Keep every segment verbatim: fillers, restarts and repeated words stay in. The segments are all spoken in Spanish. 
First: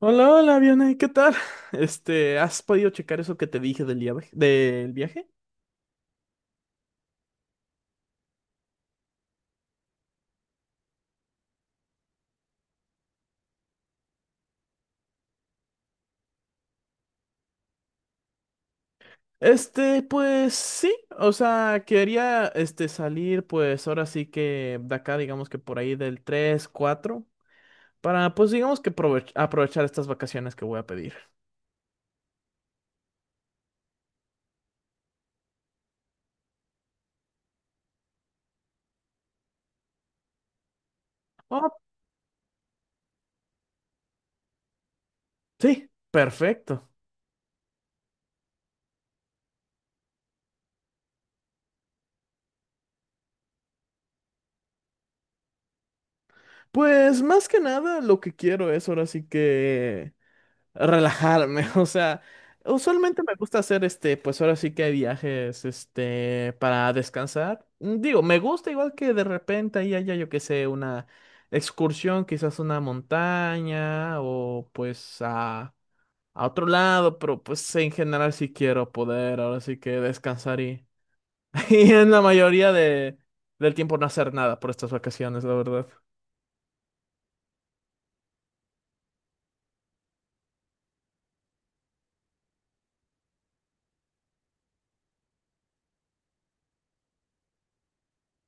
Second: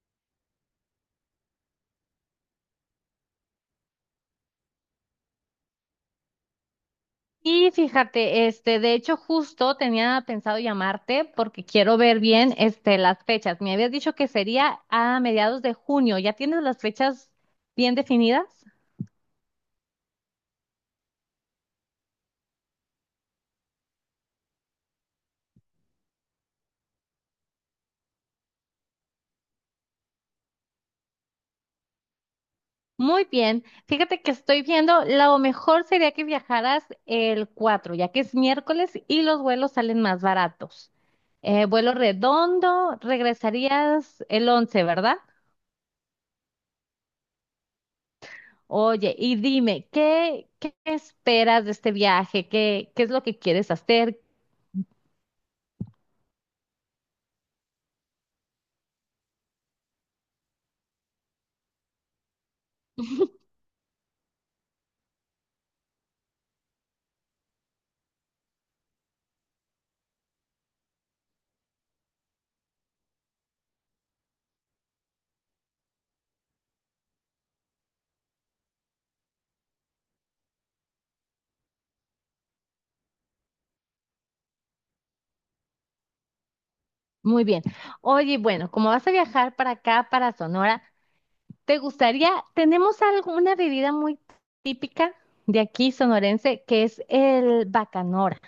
Hola, hola, Vianey, ¿qué tal? Este, ¿has podido checar eso que te dije del viaje? ¿Del viaje? Y fíjate, este, de hecho, justo tenía pensado llamarte porque quiero ver bien, este, las fechas. Me habías dicho que sería a mediados de junio. ¿Ya tienes las fechas bien definidas? Este, pues sí, o sea, quería este salir pues ahora sí que de acá, digamos que por ahí del tres cuatro para pues digamos que provech- aprovechar estas vacaciones que voy a pedir. Muy bien. Fíjate que estoy viendo, lo mejor sería que viajaras el cuatro, ya que es miércoles y los vuelos salen más baratos. Eh, Oh, vuelo redondo, regresarías el once, ¿verdad? sí, perfecto. Oye, y dime, ¿qué, qué esperas de este viaje? ¿Qué, qué es lo que quieres hacer? Pues más que nada lo que quiero es ahora sí que relajarme, o sea, usualmente me gusta hacer este, pues ahora sí que hay viajes, este, para descansar. Mm, digo, me gusta igual que de repente ahí haya, yo qué sé, una excursión, quizás una montaña o pues a, a otro lado, pero pues en general sí quiero poder, ahora sí que descansar y, y en la mayoría de, del tiempo no hacer nada por estas vacaciones, la verdad. Muy bien. Oye, bueno, como vas a viajar para acá, para Sonora, ¿te gustaría, tenemos alguna bebida muy típica de aquí sonorense que es el bacanora?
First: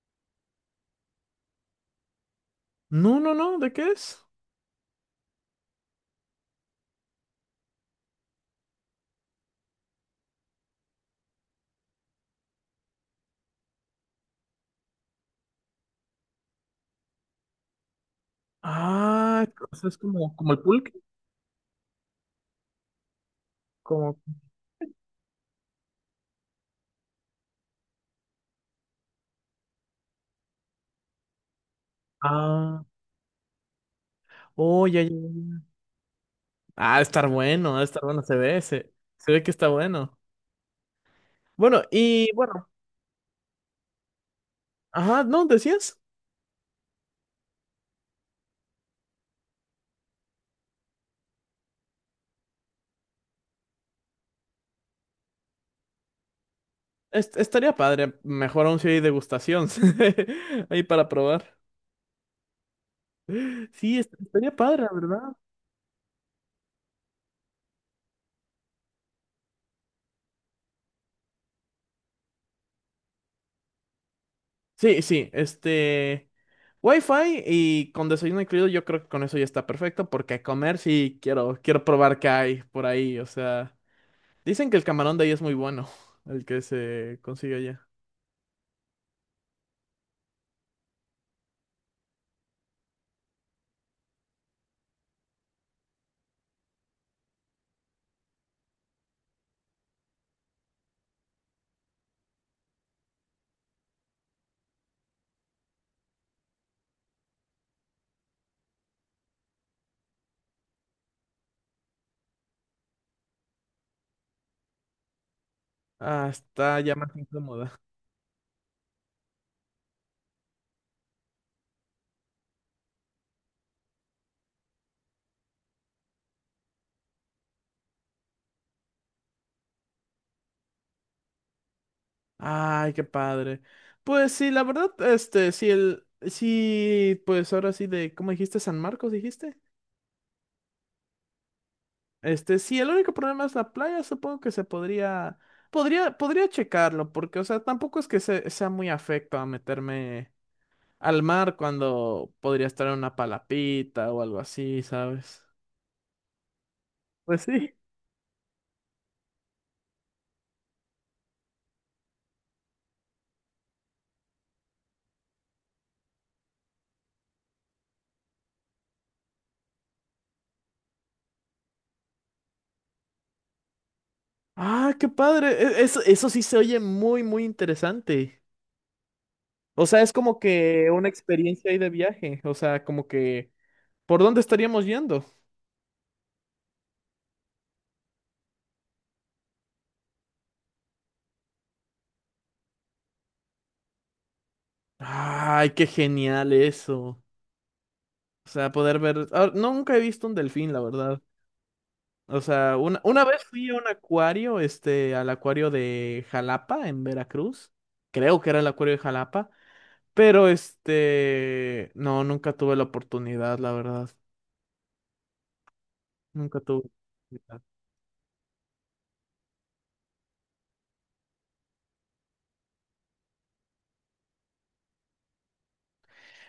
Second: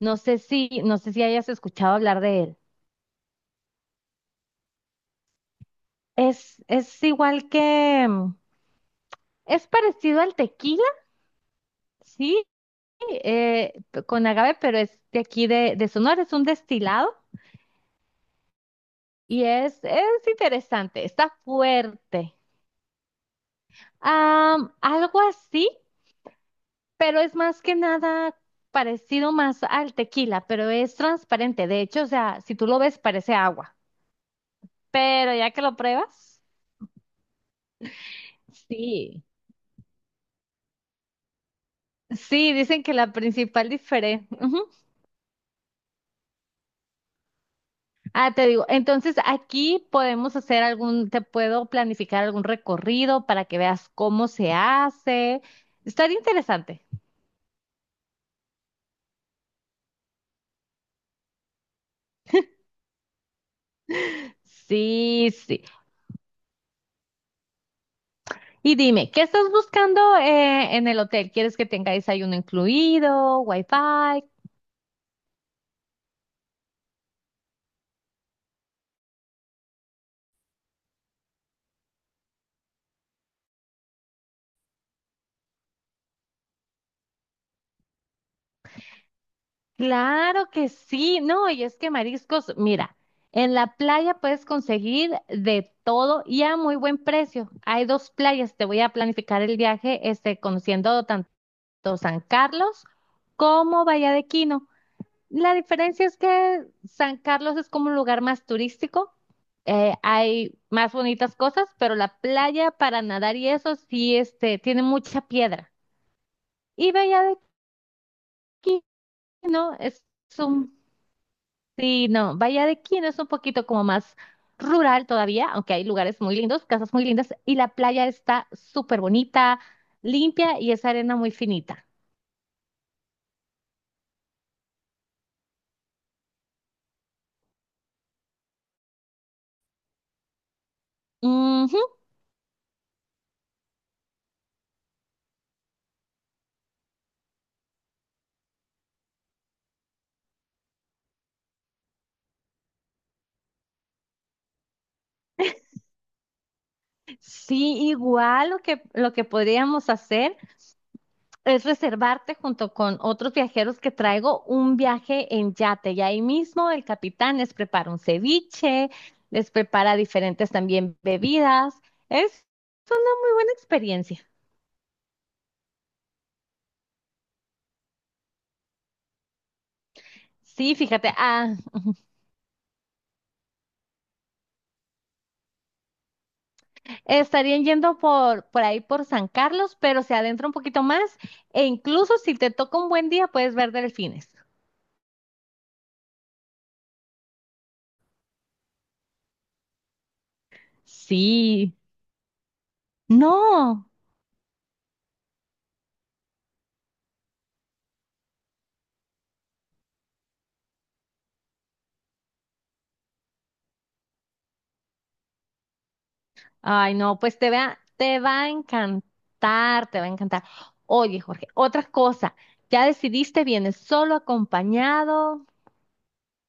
No sé si, no sé si hayas escuchado hablar de él. No, no, no, ¿de qué es? Es, es igual que, mm, es parecido al tequila, sí, eh, p- con agave, pero es de aquí de, de Sonora, es un destilado y Ah, o es, sea, es es como, como el pulque. interesante, está fuerte. Como Am, algo así, pero es más que nada parecido más al tequila, pero es transparente. De hecho, o sea, si tú lo ah, ves, parece agua. oh, ya, ya, Pero ya que ya. lo pruebas, Ah, ha de estar bueno, ha de estar bueno, se ve, se, sí. se ve que está bueno. Bueno, y Sí, bueno, dicen que la principal diferencia. ajá, no, decías, Ah, te digo, entonces aquí podemos hacer algún, te puedo planificar algún recorrido para que veas cómo se hace. Estaría interesante. Est- estaría padre, mejor aún si hay degustación ahí para probar. Sí, est- estaría padre, la Sí, ¿verdad? sí. Y dime, ¿qué estás buscando eh, en el hotel? ¿Quieres que tenga desayuno incluido, wifi? Sí, sí, este, Wi-Fi y con desayuno incluido, yo creo que con eso ya está perfecto, porque a comer sí quiero, quiero probar qué hay por ahí, o sea, dicen que el camarón de ahí es muy bueno, el que se consigue allá. Claro que sí, no, y es que mariscos, mira, en la playa puedes conseguir de todo y a muy buen precio. Hay dos playas, te voy a planificar el viaje, este, conociendo tanto San Carlos como Bahía de Quino. La diferencia es que San Carlos es como un lugar más turístico, eh, hay más bonitas cosas, pero la playa para nadar y eso sí, este, tiene mucha piedra. Ah, está Y ya más Bahía de incómoda. Quino es es un sí, no, Valladolid es un poquito como más rural todavía, aunque hay lugares muy lindos, casas muy lindas, y la playa está súper bonita, limpia y es arena muy finita. Ay, qué padre. Pues sí, la verdad, este, sí, el, sí, pues ahora sí de, ¿cómo dijiste? San Marcos, dijiste. Ujú. Este, sí, el único problema es la playa, supongo que se podría, podría, podría checarlo, porque, o sea, tampoco es que se- sea muy afecto a meterme al mar cuando podría estar en una palapita o algo así, ¿sabes? Pues sí. Sí, igual lo que, lo que podríamos hacer es reservarte junto con otros viajeros que traigo un viaje en yate y ahí mismo el capitán les prepara un ceviche, les prepara diferentes también bebidas. Es muy buena experiencia. Ah, qué padre. E- Eso, eso sí se oye muy, muy interesante. O sea, es como Sí, que una fíjate, ah. experiencia ahí de viaje. O sea, como que ¿por dónde estaríamos yendo? Estarían yendo por, por ahí por San Carlos, pero se adentra un poquito más e incluso si te toca un buen día puedes ver delfines. Ay, qué genial eso. O sea, poder ver. Ah, no, nunca he visto un delfín, la verdad. Sí, O sea, una, una vez fui a no. un acuario, este, al acuario de Jalapa, en Veracruz. Creo que era el acuario de Jalapa. Pero este, no, nunca tuve la oportunidad, la verdad. Nunca tuve. Ay, no, pues te va, te va a encantar, te va a encantar. Oye, Jorge, otra cosa, ya decidiste, vienes solo acompañado.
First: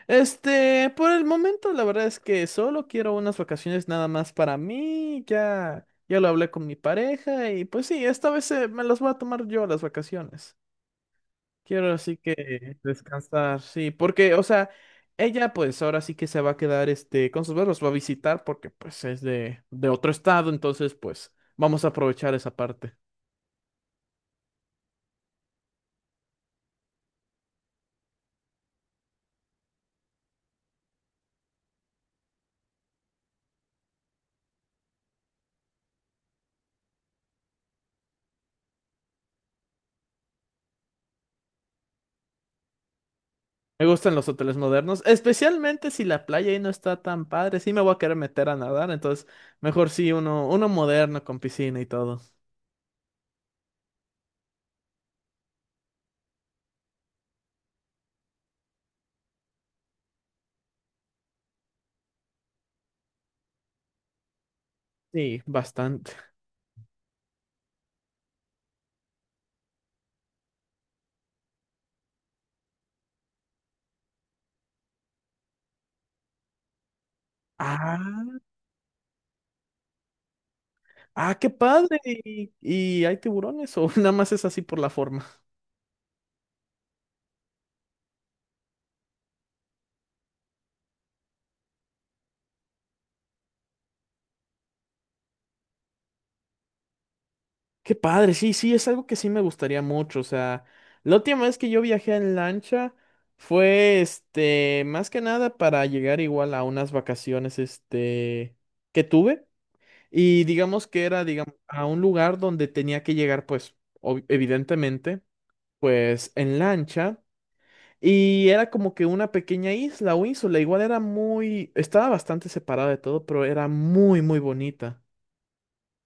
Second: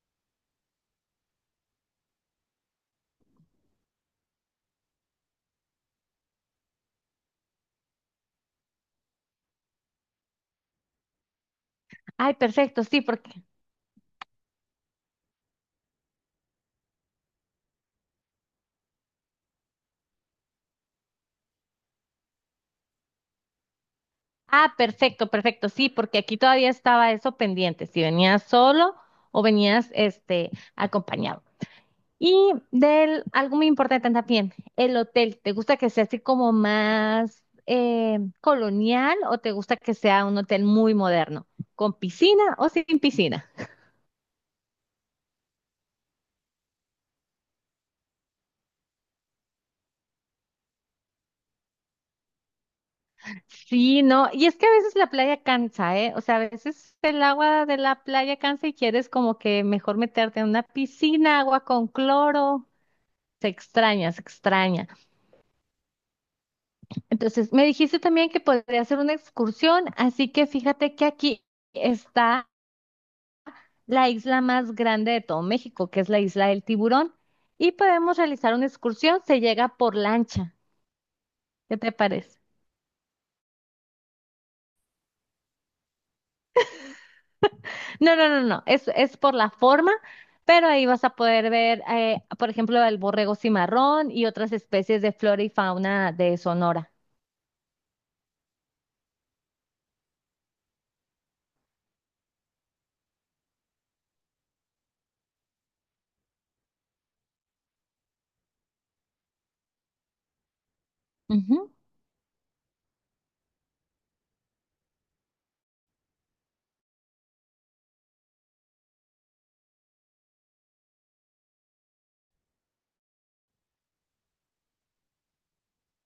Este, por el momento, la verdad es que solo quiero unas vacaciones nada más para mí. Ya, ya lo hablé con mi pareja y pues sí, esta vez eh, me las voy a tomar yo las vacaciones. Quiero así Ay, que perfecto, sí, porque... descansar, sí, porque, o sea, ella pues ahora sí que se va a quedar, este, con sus perros, va a visitar porque pues es de, de otro estado, entonces pues vamos a aprovechar esa parte. Ah, perfecto, perfecto, sí, porque aquí todavía estaba eso pendiente, si venías solo o venías, este, acompañado. Y del, algo muy importante también, el hotel. ¿Te gusta que sea así como más eh, colonial o te gusta que sea un hotel muy moderno? ¿Con piscina o sin piscina? Me gustan los hoteles modernos, especialmente si la playa ahí no está tan padre. Sí me voy a querer meter a nadar, entonces mejor sí uno, uno moderno con piscina y todo. Sí, no. Y es que a veces la playa cansa, ¿eh? O sea, a veces el agua de la playa cansa y quieres como que mejor meterte en una piscina, agua con cloro. Se extraña, se extraña. Sí, bastante. Entonces, me dijiste también que podría hacer una excursión, así que fíjate que aquí está la isla más grande de todo México, que es la isla del Tiburón, y podemos Ah, realizar una excursión, se llega por lancha. ah, qué ¿Qué te padre. parece? ¿Y, y hay tiburones o nada más es así por la forma? No, no, no, no, es, es por la forma, pero ahí vas a poder ver, eh, por ejemplo, el borrego cimarrón y otras especies de flora y fauna de Sonora. Qué padre, sí, sí, es algo que sí me gustaría mucho. O sea, la última vez que yo viajé en lancha fue, este, más que nada para llegar igual a unas vacaciones, este, que tuve. Y digamos que era, digamos, Ujú. a un lugar donde tenía que llegar, pues, ob- evidentemente, pues, en lancha. Y era como que una pequeña isla o ínsula. Igual era muy, estaba bastante separada de todo, pero era muy, muy bonita.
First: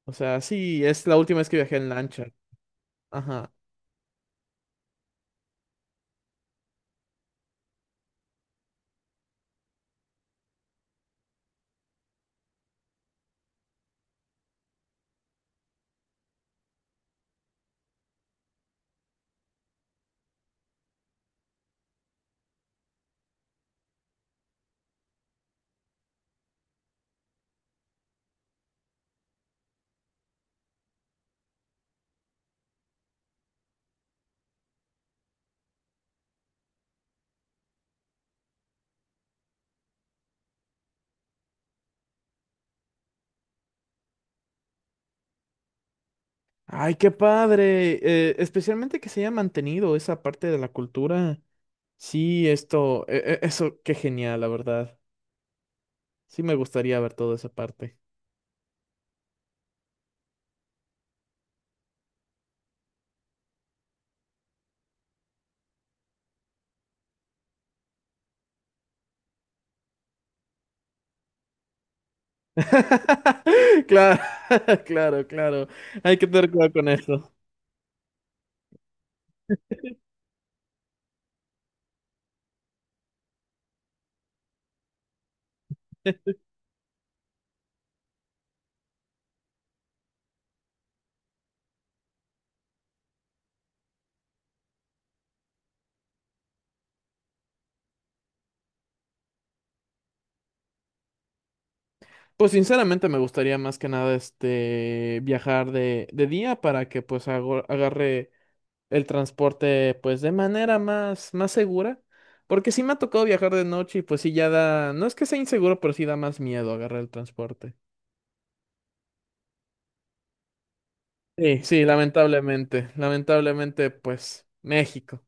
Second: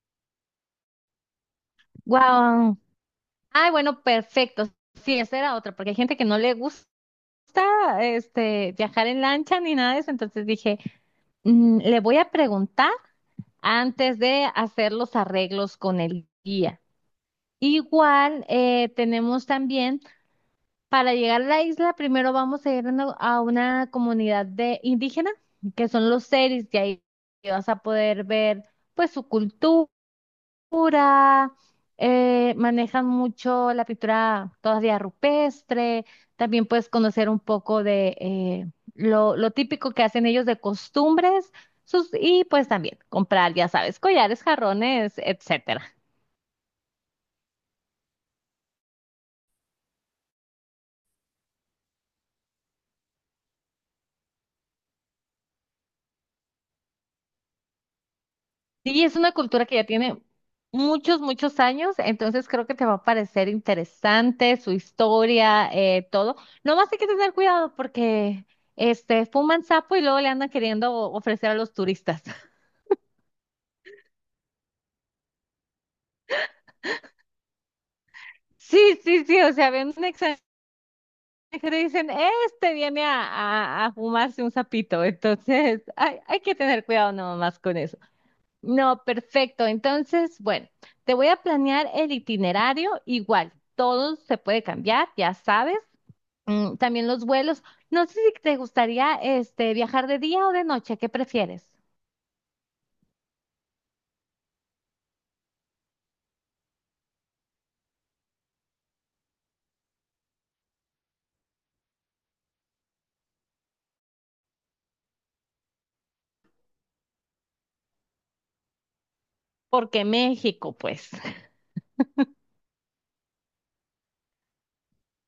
O sea, sí, es la última vez que viajé en lancha. Guau. Ajá. Ay, bueno, perfecto. Sí, esa era otra, porque hay gente que no le gusta este viajar en lancha ni nada de eso. Entonces dije, mm, le voy a preguntar antes de hacer los arreglos con el guía. Igual eh, tenemos también, para llegar a la isla, primero vamos a ir a una a una comunidad de indígena, que son los seris, y ahí vas a poder ver pues su cultura, eh, manejan mucho la pintura todavía rupestre, también puedes conocer un poco de eh, lo, lo típico que hacen ellos de costumbres, sus, y pues también comprar, ya sabes, collares, jarrones, etcétera. Ay, qué padre. Eh, especialmente que se haya mantenido esa parte de la cultura. Sí, esto, e- e- eso, qué genial, la verdad. Sí, me gustaría ver toda esa parte. Sí, es una cultura que ya tiene muchos, muchos años, entonces creo que te va a parecer interesante su historia, eh, todo. Nomás hay que tener cuidado porque este, fuman sapo y luego le andan queriendo o- ofrecer a los turistas. Claro, claro, claro. Hay que tener cuidado con eso. Sí, sí, sí, o sea, ven un extranjero y dicen, este viene a, a- a fumarse un sapito, entonces hay, hay que tener cuidado nomás con eso. No, perfecto, entonces, bueno. Te voy a planear el itinerario igual. Todo se puede cambiar, ya sabes. Mm, también los vuelos. No sé si te gustaría este viajar de día o de noche, ¿qué prefieres? Pues sinceramente me gustaría más que nada este viajar de, de día para que pues ago- agarre el transporte pues de manera más, más segura. Porque sí me ha tocado viajar de noche y pues sí ya da, no es que sea inseguro, pero sí da más miedo agarrar el transporte. Porque México, pues. Sí, sí, lamentablemente, lamentablemente pues México.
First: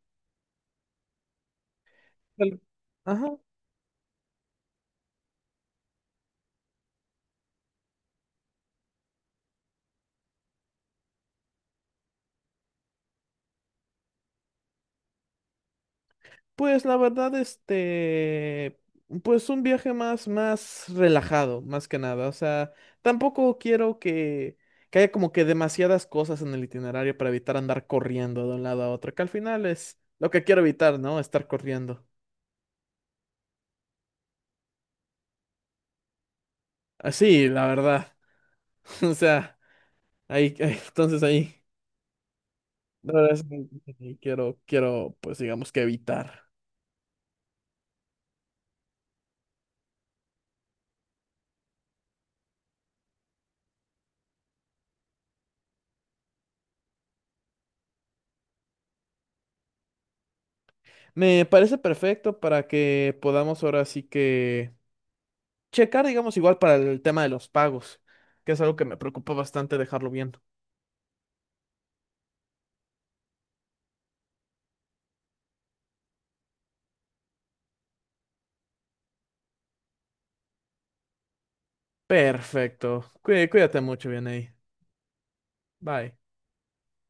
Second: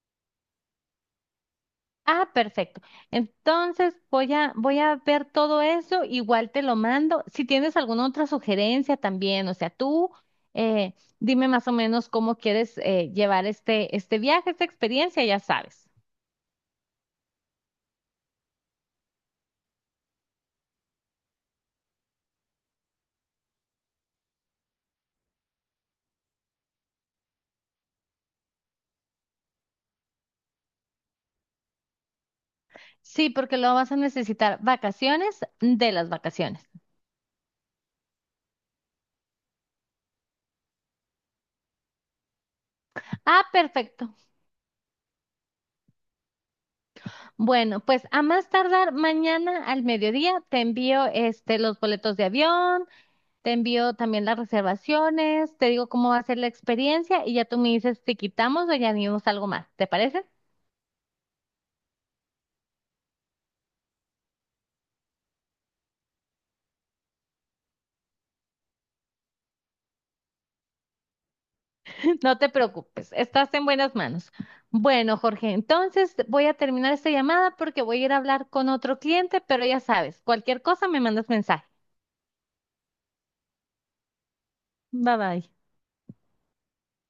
Ah, Tal- perfecto. ajá. Entonces voy a voy a ver todo eso, igual te lo mando. Si tienes alguna otra sugerencia también, o sea, tú eh, dime más o menos cómo quieres eh, llevar este este viaje, esta experiencia, ya sabes. Pues la verdad, este, pues un viaje más, más relajado, más que nada. O sea, tampoco quiero que, que haya como que demasiadas cosas en el itinerario para evitar andar corriendo de un lado a otro, que al final es lo que quiero evitar, ¿no? Estar corriendo. Sí, porque lo vas a necesitar vacaciones de las vacaciones. Así, la verdad. O sea, ahí, ahí- entonces ahí, la verdad es Ah, que perfecto. sí quiero, quiero, pues digamos que evitar. Bueno, pues a más tardar mañana al mediodía te envío este los boletos de avión, te envío también las reservaciones, te digo cómo va a ser la experiencia y ya tú me dices si quitamos o añadimos algo más, ¿te parece? Me parece perfecto para que podamos ahora sí que checar, digamos, igual para el tema de los pagos, que es algo que me preocupa bastante dejarlo viendo. No te preocupes, estás en buenas manos. Bueno, Jorge, entonces voy a terminar esta llamada porque voy a ir a hablar con otro cliente, pero ya sabes, cualquier cosa me mandas mensaje. Perfecto. Cuí- cuídate mucho, bien ahí. Bye bye. Bye.